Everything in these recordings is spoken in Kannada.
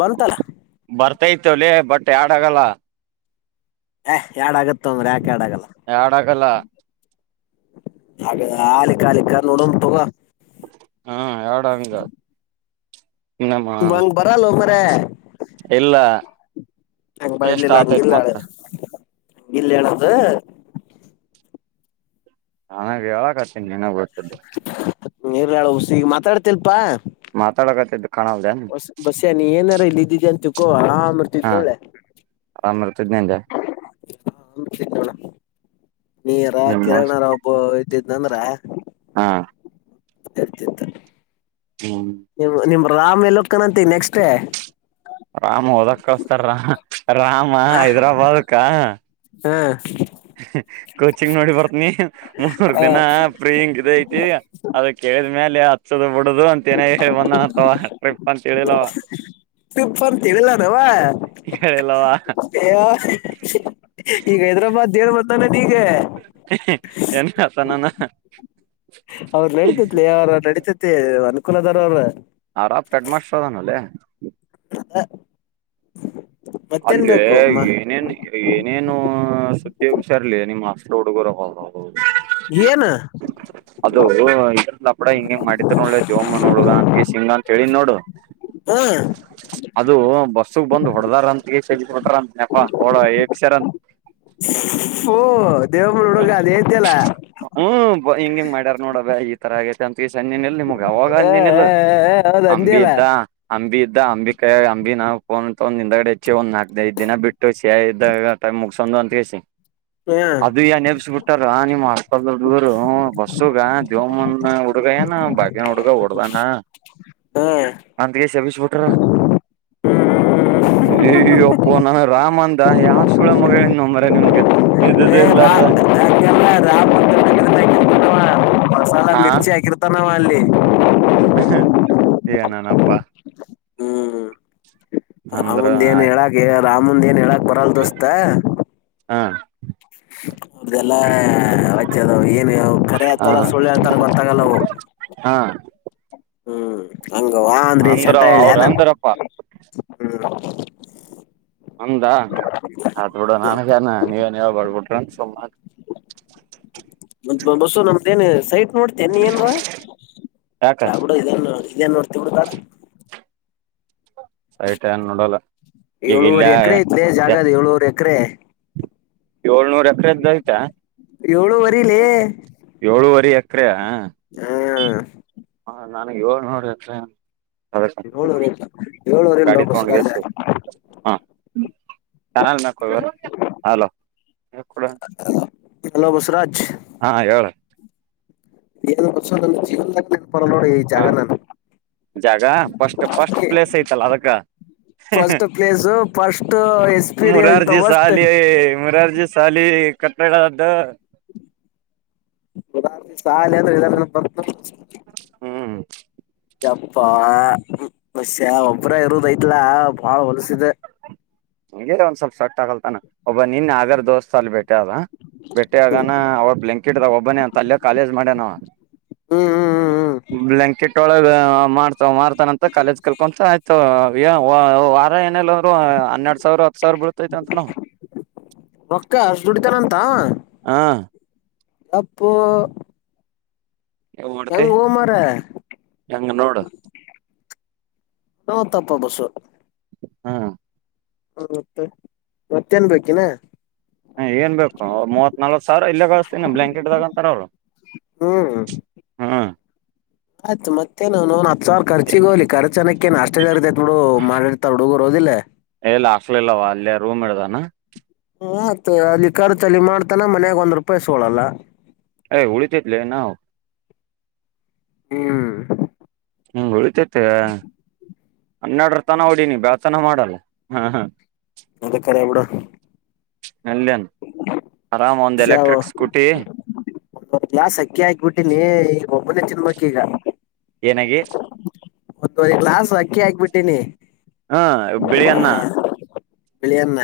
ಬಂತಲ್ಲ ಬರ್ತೇತಿ ಬಟ್ ಯಾಡ್ ಆಗಲ್ಲ ಹ ಎರಡ್ ಆಗತ್ತೊ ಮಾರಾಯ ಯಡ ಆಗಲ್ಲ ಹಾಗ ಆಾಲ ಕ ಆಾಲಿಕ ನೋಡ ತಗ ಹಾ ಎರಡಂಗಂಗ ಬಂಗ್ ಬರಲ್ಲ ಹ ಬ್ರ ಇಲ್ಲ ವೇಸ್ಟ್ ಆತೈತ್ ಮತ್ತ ಇಲ್ಲೇನ್ದ ನಾನಾಗ ಯಾವಾಗ ಆತೀನಿ ನನಾಗ ಗೊತದು ನೀರ್ಳ ಉುಸಿ ಮಾತಾಡ್ತಿಲ್ಪಾ ಮಾತಾಡಕತು ಬಸ್ ಬಸ್ಸ್ ನೀ ಏನಾರ ಇಲ್ಲಿ ಇದ್ದಿದ್ದಿ ಅಂತಕೋ ಹ ಬರ್ತಿದ್ ನೋಳೆ ದನಂದ ಹಾಂದತಿ ನೋಡ ನೀಾರ ಹ್ಮ ಕಿರಣರ ಒಬ್ಬ ಇದ್ದಿದ್ದಂದ್ರ ಹಾ ಎರ್ತಿತ ಹ್ಮ್ ನೀ ನಿಮ ರಾಮ್ ಎಲ್ಲಕ್ಕನಂತ ನೆಕ್ಸ್ಟ್ ಡೇ ರಾಮ ಹಓದಕ್ಕಸ್ತಾರ ರಾಮ ರಾಮ ಹ ಹೈದ್ರಾಬಾದ್ಕ ಹ ಕೋಚಿಂಗ್ ನೋಡಿ ಬರ್ತನಿ ಮೂ ಮೂರ್ ದಿನ ಫ್ರೀ ಹಿಂಗ ಇದ ಐತಿ ಅದ ಕೇಳಿದ ಮೇಲೆ ಹಚ್ಚದ ಬಿಡುದು ಅಂತೇನೆ ಒಂದ ಅಥವಾ ಟ್ರಿಪ್ ಅಂತ ಹೇಳಿಲ್ಲವ ತುಪ್ಪಂತವಿಲ್ಲಾನವಾ ಹೇಳಿಲ್ಲವ ಈಗ ಹೈದರಾಬಾದ್ ಏ ನು ಅಸಾನಾನ ಅವ್ರ ನಡತತ್ಲಿ ಅವ್ರ ನಡತತಿ ಅನುಕೂಲದರ ಅವ್ರ ಆ ರಾತ್ ಕಟ್ ಮಾಸ್ಟರ್ ಅದಾನಲ್ಲೇ ಹ ಅದೆ ಏನೇನ್ ಏ ಏನು ಸುದ್ದಿ ಒಬ್ಸರ್ಲಿ ನಿಮ್ಮ ಅಷ್ಟ್ರ ಹುಡುಗರ ಇನಾ ಅದು ಇದ್ರಪಡಾ ಹಿಂಗ ಹಂಗ ಮಾಡಿದ್ರರು ನೋಳ್ಳೆ ದೇವಮ್ಮನ ಹುಳಗ ಅಂತ ಸಿಂಗ ಅಂತ ಹೇಳಿದ್ ನೋಡು ಹ್ಮ ಅದು ಬಸ್ಸಗ್ ಬಂದ್ ಹೊಡದಾರ ಅಂತಗೆ ಹೊಟಾರ ಅಂತ ನೆಪ ಅವಳ ಎಸಾರಂತ ಓಹ ದೇವಮುರು ಹುಡುಗ ಅದ ತಲ್ಲ ಹಿಂಗ ಹಿಂಗ ಮಾಡ್ಯಾರ್ ನೋಡಬ ಈ ತರ ಆಗೇತೆ ಅಂತ ಫೀ ಹಜಿನಲ್ ನಿಮಗಾವಾಗ ಹ ಹಜಿನಲ್ ಹೌದ ಅಂಬಿ ಅಂದಿಯಲ್ಲ ಇದ್ದ ಅಂಬಿ ಇದ್ದ ಅಂಬಿ ಕ ಅಂಬಿ ನಾಫೋನ್ ಒಂದ ಹಿಂದಗಡೆ ಹೆಚ್ಚಿ ಒ ನಾಕ ಐದ ದಿನ ಬಿಟ್ಟು ತು ಸಿಯ ಎ ಇದಟ ಮುಗಸಜ ಅಂತಸ ಹ ಅದು ಯ ನೆಪಸ್ ಬಿಟ್ಟಾರ ನಿಮ್ ಹಸ್ಪಲ್ ಹುಡರು ಬಸ್ಸುಗ ದೇವಮ್ಮನ್ ಹುಡುಗ ಏನ ಹ ಬಾಯನ ಹುಡುಗ ಹೊಓಡ್ದಾನ [inaudible] ಅಂತಗೆಸಬಿಸಬುಟರ ಅಪ್ಪ ನಾನ ರಾಮ ಅಂದ ಯಾವ ಸುಳ ಮಗಳ ಮ್ರ ನಿಮಗೆ ರಾ ರಾತ್ ಮ [unintelligible] [inaudible] [unintelligible] ಮಸಾಲ ಮಿರ್ಚಿ ಆಕಿರ್ತಾನವಲ್ಲಿ [unintelligible] ಯಾ ನಾನ ಅಪ್ಪಾ ಹ್ಮ್ ಅಂದ್ರ ರಾಮಂದ ಏನ್ ಆಯ್ತ ಹೇಳಾಕ್ ರಾಮಂದ ಏನ್ ಹೇಳಾಕ್ ಬರಲ್ ದೋಸ್ತ ಹಾ [unintelligible] ಅವ್ರ್ದಲ್ಲಾ ಆಚ ಅದ ಏನ್ವು ಕರೆ ಹ ಆತಲ್ಲ ಸುಳ್ಳು ಹಳ್ತಾರ ಗೊತ್ತಾಗಲ್ಲವು ಹ ಹಂಗವಾ ಅಂದ್ರೆ ಅಂದ್ರ ಚಂಟ ಹೇಳಿ ಅವ್ರ ನ ಅಂದ್ರಪ್ಪಾ ಹ್ಮ್ ಹಂದ ಹತ್ ಬಿಿಡ ನನ್ಗನ ನೀವೇನ್ವ ಬರ್ಬಿಟ್ರಂತ ಸುಮ ಬಸ್ಸು ನಮ್ದೇನ್ ಸೈಟ್ ನೋಡ್ತನ್ನಿ ಏನ್ಡ ಯಾಕ ಏನ್ ನೋಡ್ತೀ ಬಿಡುದಾ ಸಯಟನ್ ನೋಡಲ್ಲ ಈಗ ಇಲ್ಲ ಏಳುವರೆ ಎಕರೆ ಜಾಗದ ಏಳುವರೆ ಎಕರೆ ಏಳ್ನೂರ ಎಕರೆದ ಆಯ್ತಾ ಏಳುವರಿಲೇ ಏಳುವರೆ ಎಕರೆ ಹ್ಮ್ ಹಾ ನನ್ಗ್ ಯಳ್ ನೋಡ ಳವರೆಲ್ಲ ಏಳುವರೆಲ್ಲ ಹ ಬಸ ಹಾ ಚನ್ನ ಮವಾರ ಅಲಡ ಹಲೋ ಬಸರಾಜ್ ಹಾ ಹೇಳ ಏನ್ರ್ಷ ಜೀವನ್ದನ್ ಪರ ನೋಡಿ ಈ ಹ ಜಾಗ ನಾನು ಜಾಗ ಫಸ್ಟ್ ಫಸ್ಟ್ ಪ್ಲೇಸ್ ಐತಲ್ಲ ಅದಕ್ಕ first place first experience Morarji first ಶಾಲಿ ಮುರಾರಜಿ ಶಾಲಿ ಕಟ್ಟ ದ್ದ ಉದ ಸಾಲ ಅಂದ್ರೆ ಬ ಹ್ಮ್ ಯಪ್ಪಾ ಬಷೆ ಒಬ್ರ ಇರುದಐತ್ಲಾ ಬಾಳ ಹೊಲಸಿದೆ ಹಗೆ ಒಂದ್ ಸ್ವಲ್ಪ ಸಟ್ ಆಗಲ್ತಾನ ಒಬ್ಬ ನಿನ್ ಆದಾರ ದೋಸ್ತ್ ಅಲ್ಲಿ ಬಿಟ್ಟೆ ಅದ ಬೆಟ್ಟೆ ಹ್ಮ್ ಆಗನ ಅವ ಬ್ಲಾಂಕೆಟ್ ಒಬ್ಬನ ಅಂತ ಅಲ್ಲಯ ಕಾಲೇಜ್ ಮಾಡ್ಯನವ ಹ್ಮ್ ಹ್ಮ್ ಹ್ಮ್ ಬ್ಲಯಂಕೆಟ್ ಒಳಗೆ ಮಾಡ್ತ ಮಾರತಾನಂತ ಕಾಲೇಜ್ ಕಲ್ಕೊಂತ ಆಯ್ತು ವಾರ ಏನಲ್ಲ್ರು ಹನ್ನೆರಡು ಸಾವಿರ ಹತ್ತು ಸಾವಿರ ಬಡ್ತೈತೆ ಅಂತ ನ ರೊಕ್ಕ ಅಷ್ಟ ಹಾಂ ಅಪ್ಪ ನೀವ್ ಮಾಡ್ತಿ ಎಂಗ ಓಮಾರ ಹೆಂಗ ನೋಡು ನ ತಪ್ಪ ಬಸು ಹಾ ಹ್ಮ ಮತ್ತೆ ಮತ್ತೇನ್ ಬೇಕಿನ ಹ ಏನ್ ಬೇಕು ಮೂವತ್ ನಲ್ಕ್ ಸಾವಿರ ಇಲ್ಲೇ ಕಳಸ್ತೀನಿ ಬ್ಲ್ಾಕೆಟ್್ದಗಂತಾರ ಅವ್ರು ಹ್ಮ್ ಹ್ಮ್ ಆಯ್ತ್ ಮತ್ತೇ ನೋನ್ ಹತ್ ಸಾವರ ಖರ್ಚಿಗ ಹೋಗಲಿ ರ್ಚ್ ಅನಕ್ಕೇನ್ ಅಷ್ಟ ಜರ್ತ್ ಬಿಡು ಮಾಡಿರ್ತಾರೆ ಹುಡುಗ ರೋದಿಲ್ಲ ಎಲ್ಲ ಹಕ್ಲಿಲ್ಲವ ಅಲ್ಲಿಯ ರೂಮ್ ಇಡ್ದಾನ ಹತ್ ಅಲ್ಲಿಿಕಾರ್ ಚಲಿ ಮಾಡ್ತಾನ ಮನ್ಯಾಗ ಒಂದ್ ರೂಪಾಯಿ ಸೋಳಲ್ಲ ಹಳಿ ತಜಲ್ಲ ನ ಹ ಹ್ಮ್ ಹ್ಮ ಉಳಿತೇತಿ ಹನ್ನೆರಡರತನ ನೋಡಿನಿ ಬ್ಯಾತನ ಮಾಡಲ್ಲ ಹ ಅದು ಕರೆ ಬಿಡು ಎಲ್ನ್ ಆರಾಮ್ ಒಂದು ಎಲೆಕ್ಟ್ರಿಕ್ ಸ್ಕೂಟಿ ಗ್ಾಸ್ ಅಕ್ಕಿ ಹಾಕ್ಬಿಟ್ಟೀಿನಿ ಈಗ ಒಬ್ಬನೇ ಚಿಿನಮಕ್ಕಿ ಈಗ ಏನಾಗಿ ಒತ್ತುವರಿ ಗ್ಲಾಸ್ ಅಕ್ಕಿ ಹಾಕ್ಬಿಟ್ಟೀನಿ ಹ್ಮ ಬಿಳಿಯನ್ನ ಬಿಳಿಯನ್ನ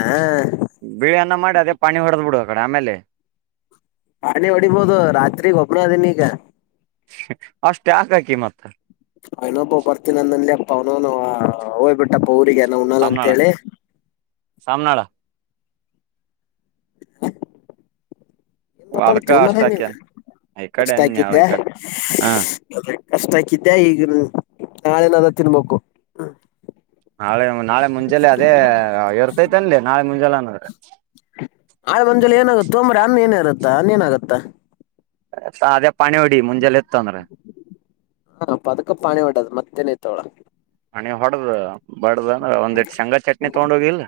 ಬಿಳಿ ಅನ್ನ ಮಾಡಿ ಅದೇ ಪಾಣಿ ಹೊಡೆದ್ ಬಿಡು ಆ ಕಡೆ ಆಮೇಲೆ ಹಾಣಿ ಹೊಡಿಬಹದು ರಾತ್ರಿಗ್ ಒಬ್ಬನ ಅದನ ಈಗ ಅಷ್ಟೆ ಆಕಾಕಿ ಮತ್ತ ನೊಬ್ಬ ಬರ್ತೀಿ ಅಂದಂದಲ್ಲಿ ಅಪ್ಪ ಅವನು ಹೋಗ್ಬಿಟ್ಟ ಟ್ಟಪ್ಪ ಊರಿಗೆ ಅ ನ ಉನಾಲ ಸಾಮ್ನಾಳ ಅಂತೇಳಿ ಸಾಮ್ನಾಳ ನೀನ್ ಅದಕ್ಕ ಮಾತಾಡ್ತೇವು ಮನ ಅಷ್ಟ ಹಾಕ್ಯನ್ ಈ ಕಡೆ ಮಸ್ತ ಅನ್ಯಾಳ ಹಾಕಿದ್ದೆ ಈ ಕಡೆ ಹ ಕಷ್ಟ ಆಾಕಿದ್ದೆ ಈಗ ನಾಳೆನದ ತಿನ್ಬೇಕು ನಾಳೆ ನಾಳೆ ಮುಂಜಾನೆ ಅದೇ ಇರ್ತೈತೆ ಅನ್ಲಿ ನಾಳೆ ಮುಂಜೆಲ್ಲೆ ಅನ್ನದ್ರೆ ಆಳ ಮಂಜಲಿ ಏನಾಗುತ್ತೋ ಒಂಬ್ರ ಅನ್ನ ಏನ ಇರುತ್ತಾ ಅನ್ನೇಏನಾಗುತ್ತಾ ಅದೇ ಪಾಣಿ ಹೊಡಿ ಮುಂಜೆಲ್ಲ ಇತ್ತು ಅಂದ್ರ ಹ ಅ ಅದಕ್ಕ ಪಾಣಿ ಒಡದು ಮತ್ತೇನಐತವಳ ನೀ್ ಹೊಡ್ದ ಬಡ್ದಂದ ಒಂದ್ಿ ಶೇಂಗ ಚಟ್ನಿ ತಗೊಂಡ ಹೋಗಿಿಲ್ಲ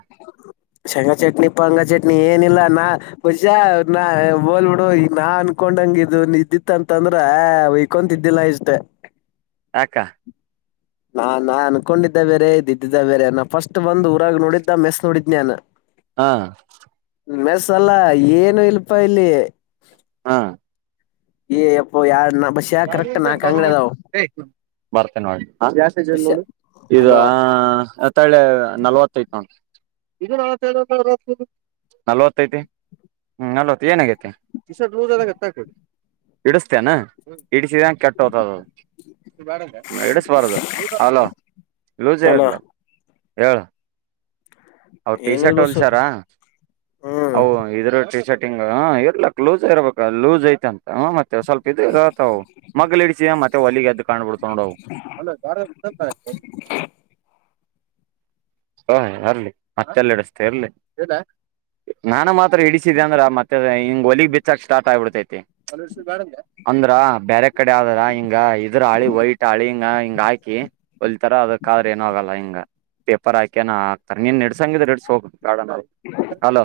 ಶಂಗ ಚಟ್ನಿ ಪಂಗ ಚಟ್ನಿ ಏನಿಲ್ಲಾ ನಾ ನಾ ಬೋಲ್ಬಿಡು ಈ ನಾ ಅನ್ಕೊಂಡಂಗಿದದು ಇದ್ದಿತ್ತ ಅಂತಂದ್ರ ಅವಕೊಂತಿದ್ದಿಲ್ಲ ಜತೆ ಅಕ್ಕ ನಾ ನಾ ಅನ್ಕೊಂಡಿದ್ದ ಬೇರೆ ಇದ್ ಇದ್ದಿದ್ದ ಬೇರೆ ನಾ ಫಸ್ಟ್ ಬಂದ್ ಊರಾಗ ನೋಡಿದ್ದ ಮೆಸ್ ನೋಡಿದ್ನ್ಯನು. ಹಾ. ಮೆಸ್ ಅಲ್ಲ ಏನು ಇಲ್ಲಪ್ಪಾ ಇಲ್ಲಿ. ಹಾ ಏ ಎಪ್ಪ ಯಾರು ಬರ್ತ ನೋಾಸ್ತಿ ನೋ ಬಸ್ಯ ಇದು ಅಲೋ ತಳೆ ನಲ್ವತ್ತೈತ ಉಂು ನ ನಲ್ವತ್ತೈತಿ ಹ್ಮ್ ಅಲ್ವತ್ ಏನಾಗೇತೆುದು ಇಡಿಸತೇನಾ ಇಡಿಸಿದಂ ಕೆಟ್ಟ ಹತದ ಎಡುಸ್ವಾರದು ಅಲೋೂ ಜರ್ಲಾಲ್ ಎಏಳ ಅವ್ರು ಟಿ ಏನಿಲ್ ಶರ್ಟ್ ಬಸ್ಸು ಹೊಲ್ಸ್ಯರ ಹ್ಮ್ ಅವು ಇದರ್ ಟಿ ಶರ್ಟ್. [inaudible] ಹ ಇರ್ಲಾಕ್ ಲೂಸ್ ಇರ್ಬೇಕ ಲೂಸ್ ಐತ ಅಂತ ಹೂ ಮತ್ತೆ ಸ್ವಲ್ಪ ಇದು. ಇರ್ತವ್ ಮಗಲ್ ಹಿಡಿಸಿಯ ಮತ್ತೆ ಹೊಲಗೆದ್ದು. ಕಾಣಬಿಡ್ತಾವ್ ನೋಡ್ ಅವು ಅಲ್ಲ [inaudible] [inaudible] ಹ ಈರ್ಲಿ ಮತ್ತೆಲ್ಲಿ ಹಿಡಿಸ್ತಿ ಇರ್ಲಿ ಇಲ್ರ್ಯ. ನಾನು ಮಾತ್ರ ಹಿಡಿಸಿದ್ಯಾ ಅಂದ್ರ ಮತ್ತ ಅದು ಹಿಂಗ ಹೊಲಗ್ ಬಿಚ್ಚಕ್ ಸ್ಟಾರ್ಟ್ ಆಗ್ಬಿಡ್ತತಿ ಅಲ್ಲಿ ಹಿಡ್ಸಿದ್ರ ಬ್ಯಾಡ ಅಂದ್ಯ ಅಂದ್ರ. ಬ್ಯಾರೆ ಕಡೆ ಆದ್ರ ಹಿಂಗ ಇದ್ರ ಹಾಳಿ ವೈಟ್ ಹಾಳಿನ ಹಿಂಗ ಹಾಕಿ ಹೋಲಿತಾರ ಅದಕ್ಕ ಆದ್ರ. ಏನು ಆಗಲ್ಲ ಹಿಂಗ ಪೇಪರ್ ಹಾಕಿನು ಹಾಕ್ತರ ನೀನ್ ಹಿಡ್ಸಂಗಿದ್ರ ಹಿಡ್ಸು ಹೋಗು. [unintelligible] ಹಲೋ.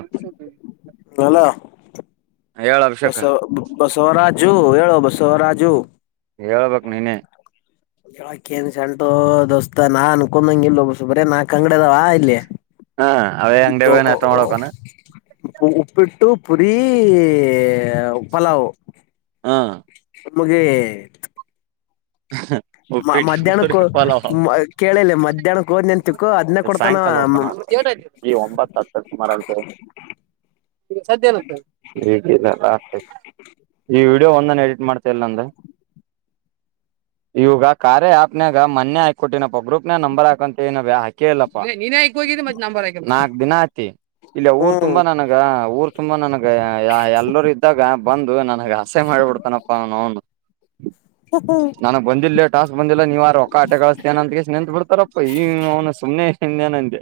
ಹೇಳ ಅಭಿಷೇಕ ಬಸವ ಬಸವರಾಜು ಹೇಳೋ ಬಸವರಾಜು. ಹೇಳಬೇಕ್ ನೀನೆೇ. ಹೇಳಕೆನ್ ಶೆಂಟೊ ದೋಸ್ತ ನಾ ಅನ್ಕೊಂಡಂಗ ಇಲ್ಲೋ ಬರೇ ನಾಲ್ಕು ಅಂಗಡಿ ಅದಾವ ಇಲ್ಲಿ. ಹಾ ಅವೇ ಅಂಗಡ್ಯಾಗ ಹೋಗಿ ನಾಸ್ಟಾ ಮಾಡ್ಬೇಕೇನ. ಉಪ್ಪಿಟ್ಟು ಪುರಿ ಪಲಾವ್. ಹಾ. ಮುಗಿತ್. ಹ ಉಪ್ಪಿಟ್ ಪುರಿ ಪಲಾವ್ ಕೇಳಿಲ್ಲ ಮಧ್ಯಾಹ್ನಕ್ ಹೋದ್ ನಿಂತಕ್ಕೋ ಅದ್ನ ಕೊಡ್ತಾನ ಸಾಯಂಕಾಲ. [inaudible] ಮತ್ ಎಟ್ ಆಯ್ತು ಈಗ ಒಂಬತ್ತ ಹತ್ತ ಸುಮಾರು ಅಂತೆ. [inaudible] ಈಗ ಸದ್ಯ ಎನ್ ಆಯ್ತು [inaudible] ಹೆ ಒಂದರ ಎಡಿಟ್ ಮಾಡ್ತೀಯ ಇಲ್ಲ ನಂದ್. ಇವಂಗ ಕಾರ್ಯ ಯಾಪನ್ಯಗ ಮನ್ನೆ ಹಾಕೊಟ್ಟಿನಪ್ಪ ಗ್ರೂಪನ್ಯಗ ನಂಬರ್ ಹಾಕು ಅಂತ ಹೇಳಿನಿ [inaudible] [unintelligible] ಸುಮ ಹ್ಮ್ ಸುಮ್ನ ನನಗ ಎಲ್ಲರ ಇದ್ದಾಗ ಬಂದು ನನಗ್ ಅಸಹ್ಯ ಮಾಡಿಬಿಡ್ತಾನಪ್ಪ [inaudible] [inaudible] ನನಗ್ ಬಂದಿಲ ಲೆ ಟಾಸ್ಕ್ ಬಂದಿಲ್ಲ ನೀವ ರೊಕ್ಕಾ ಆಟೆ ಗಳಿಸ್ತೇನ ಅಂತ ಕೇಸಿಂದ ನಿಂತ್ ಬಿಡ್ತಾರಪ್ಪ ಈ [inaudible] ಸುಮ್ನೆ. ಇನೇನ್ ಅಂದೆ.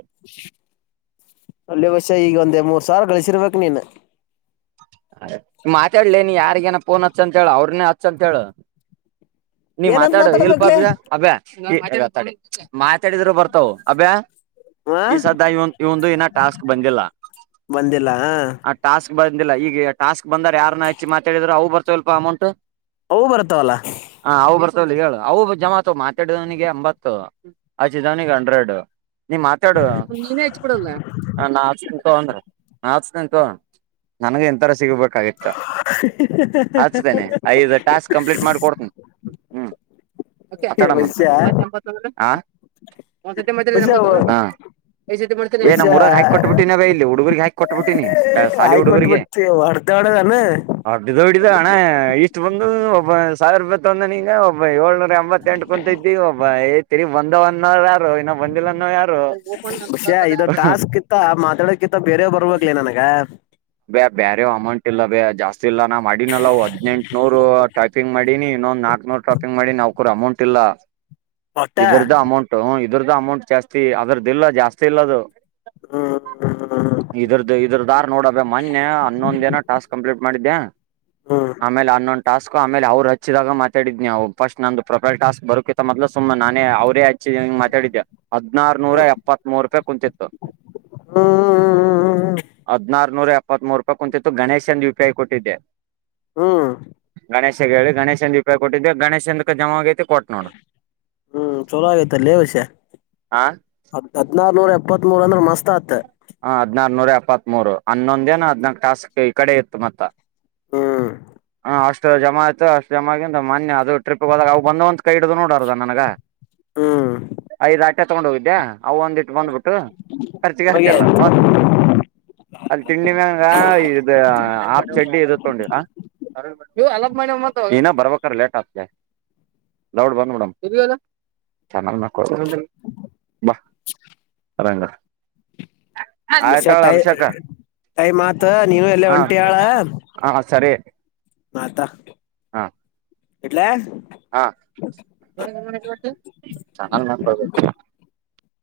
ಅಲ್ಲಲ್ಲೇ ಬಸ್ಯ ಈಗ ಒಂದು ಮೂವತ್ ಸಾವಿರ ಗಳಿಸಿರಬೇಕ್ ನೀನು. ಮಾತಾಡ್ಲೇ ನೀ ಯಾರಿಗೇನ ಫೋನ್ ಹಚ್ಚ ಅಂತ ಹೇಳು ಅವ್ರನೆೇ ಹಚ್ಚಂತ ಹೇಳು. ನೀ ಏನಂತ ಮಾತಾಡು ಇಲ್ಪ ಮಾತಾಡ್ಬೇಕಕ್ಲೇ ಅಭ್ಯ ಅಭ್ಯ. [unintelligible] ಮಾತಾಡಿದ್ರ ಬರ್ತವು ಅಭ್ಯ. ಹ ಈ ಸದ್ಯ ಇವಂದು ಇನ ಟಾಸ್ಕ್ ಬಂದಿಲ್ಲ ಬಂದಿಲ್ಲ ಆ ಟಾಸ್ಕ್. ಬಂದಿಲ್ಲ ಈಗ ಟಾಸ್ಕ್ ಬಂದರ್ ಯಾರನ್ನ ಹೆಚ್ಚಿ ಮಾತಾಡಿದ್ರ ಅವು ಬರ್ತಾವಿಲಪ ಅಮೌಂಟ್. ಅವು ಬರ್ತವಲ್ಲ. ಹ ಅವು ಹೇಳು ಅವು ಜಮಾ ಆಗ್ತವು ಮಾತಾಡಿದವನಿಗೆ ಎಂಬತ್ತು ಹಚ್ಚಿದವನಿಗೆ ಹಂಡ್ರೆಡ್. ನೀ ಮಾತಾಡು ನೀನೇ ಹಚ್ಚಿಕೊಡಲ್ಲ ಅ ನಾ ಹಚ್ಚತನಿ. ತೊ ಅಂದ್ರ ನಾ ಹಚ್ ತನಿ ತೊಗೊ ನನಗೂ ಇಂತರ ಸಿಗ್ಬಕ್. ಕಾಗಿತ್ತ ಹಚ್ತೇನಿ ಐದು ಟಾಸ್ಕ್ ಕಂಪ್ಲೀಟ್ ಮಾಡಿಕೊಡ್ತನಿ. [inaudible] ಮತೋಡಮಂಥ ಬಷ ಹಾ ಒಂದು ಸತಿ ಮಾತಾಡಿದ್ರ ಬಷ ನಂಬಕೇನು ಹಾ. [inaudible] ಏ ಬಷ ನಮ್ಮೂರಾಗ ಹಾಕಿ ಕೊಟ್ಟಬಿಟ್ಟಿನಿ ಅಲ ಇಲ್ಲಿ ಹುಡುಗರ್ರಿಗೆ ಹಾಕಿ ಕೊಟ್ಟಬ ಬಿಟ್ಟಿನಿ ಸಾಲಿ ಹುಡುಗರಿಗೆ. ಹೆ ಹೊಡೆದಾಡನ್. ಇದು ಅಣ್ಣ ಇಸ್ಟ್ ಬಂದು ಒಬ್ಬ ಸಾವಿರ ರೂಪಾಯಿ ತಂದಾನೀಗಾ ಒಬ್ಬ ಏಳ್ನೂರ. ಎಂಬಂತೆಂಟು ರೂಪಾಯಿದ್ಯತಿ ಒಬ್ಬ ಏ ತಲಿ ಬಂದವನದ. ಬಸ್ಯ ಇದು ಟಾಸ್ಕ್ ಇತ್ತ ಮಾತಾಡೋಕಿತ್ತ ಬೇರೆ ಬರುವಲ್ದಲೇ ನನಗ. ಅಪ್. ಬೇ ಬೇರೆ ಅಮೌಂಟ್ ಇಲ್ಲ ಬೇ ಜಾಸ್ತಿ ಇಲ್ಲ ನಾ ಮಾಡಿನಲ್ಲ ಹದ್ನೆೆಂಟುನೂರ್ ಟೈಪಿಂಗ್ ಮಾಡಿನಿ ಇನು ನಾಕ್ ನೂರ್ ಟಾಪಿಂಗ್ ಮಾಡಿ ನಾವ ಕೂರ ಅಮೌಂಟ್ ಇಲ್ಲ ಒಟ್ಟ ಇದ್ರದ್ದ ಅಮೌಂಟ್ ಇದ್ರ್ದ ಅಮೌಂಟ್ ಜಾಸ್ತಿ ಅದ್ರದ್ದುಲ್ಲ ಜಾಸ್ತಿ ಇಲ್ಲದು ಹ್ಮ್ ಇದ್ರದು ಇದ್ರ ದಾರ್ ನೋಡ ಮೊನ್ನೆ ಹನ್ನೊಂದ ದಿನ ಟಾಸ್ಕ್ ಕಂಪ್ಲೀಟ್ ಮಾಡಿದ್ದೆ ಹ್ಮ್ ಆಮೇಲೆ ಹನ್ನೊಂದು ಟಾಸ್ಕ್ ಆಮೇಲೆ ಅವ್ರು ಹಚ್ಚಿದಾಗ ಮಾತಾಡಿದ್ ನಾವುಫಸ್ಟ್ ನಂದು ಪ್ರೊಫೈಲ್ ಟಸ್ಕ್ ಬೋಕತ್ತ ಮದಲ ಸುಮ್ನೆ ನಾನೇ ಅವರೇ ಮಾತಾಡಿದ್ಯಾ ಹದನಾರನೂರ ಎಪ್ಪತ್ತ್ ಮೂರು ರೂಪಾಯಿ ಕುಂತಿತು ಹ್ಮ್ ಹದನಾರನೂರ ಎಪ್ಪತ್ತ್ ಮೂೂರು ರೂಪಾಯಿ ಕುಂತತ್ತು ಗಣೇಶ್ ಎನ್ ಯುಪಿಐ ಕೊಟ್ಟಿದ್ದೆ ಹ್ಮ್ ಗಣೇಶಗೆ ಹೇಳಿ ಗಣೇಶಂದು ಉಪಾಯ ಕೊಟ್ಟಿದ್ದ ಗೇಶನಂದಕ್ಕೆ ಜಮ ಆತ್ತು ಹ್ಮ್ ಚಲ ಆತ ಲೇ ಔಸ ಆ ಹದಿನಾರ ನೂ ಇಪ್ಪತ್ತ್ ಮೂರ್ ಅಂದ್ರೆ ಮಸ್ತ್ ಆತ್ ಹ ಹದ್ನಾರನೂರ ಎಪ್ಪತ್ ಮೂರು ಹನ್ನೊಂದ ಏನ ಹದ್ನಾಕ್ ಟಾಸ್ಕ್ ಈ ಕಡೆ ಇತ್ತು ಮತ್ತ ಹ್ಮ್ ಹ ಅಷ್ಟು ಜಮ ಆಯ್ತು ಅಷ್ಟ ಜಮ ಆಗ ಅಂತ ಮಾನ್ಯ ಅದು ಟ್ರಿಪ್ ಹೋದಾಗ ಅವವು ಬಂದಂತ ಕೈ ಹಡು ನೋಡಾರದ ನನಗ ಹ್ಮ್ ಐದ್ ಆಟೆ ತಗೊಂಡ್ ಹೋಗಿದ್ದ್ಯಾ ಅ ಒಂದಿಟ್ಟು ಬಂದ್ಬಿಟ್ಟು ಖರ್ಚಿಗೆ ಹೋಗೆ ಆತಲ್ಲ ಮ ಅಲ್ಲಿ ತಿಂಡಿ ಮ್ಯಂಗ ಇ ಆಪ್ ಚಡ್ಡಿ ಇ ತಗೊಂಡಿರ ಅ ಮ ಇನ ಬರ್ವಕ್ಕರ ಲೇಟ್ ಆತ ದಾವೊಡ ಬಂದ ಬಿಡೊಣ ಆರಂಗ [unintelligible] ಟೈ ಟೈಮ್ ಆಯ್ತು ನೀ ಎಲ್ಲ ಹಾ ಒಂಟಿಯಾಳ ಹಾ ಸರಿ ಮಾತಾ [unintelligible] [unintelligible] ಹಾ ಚಾನ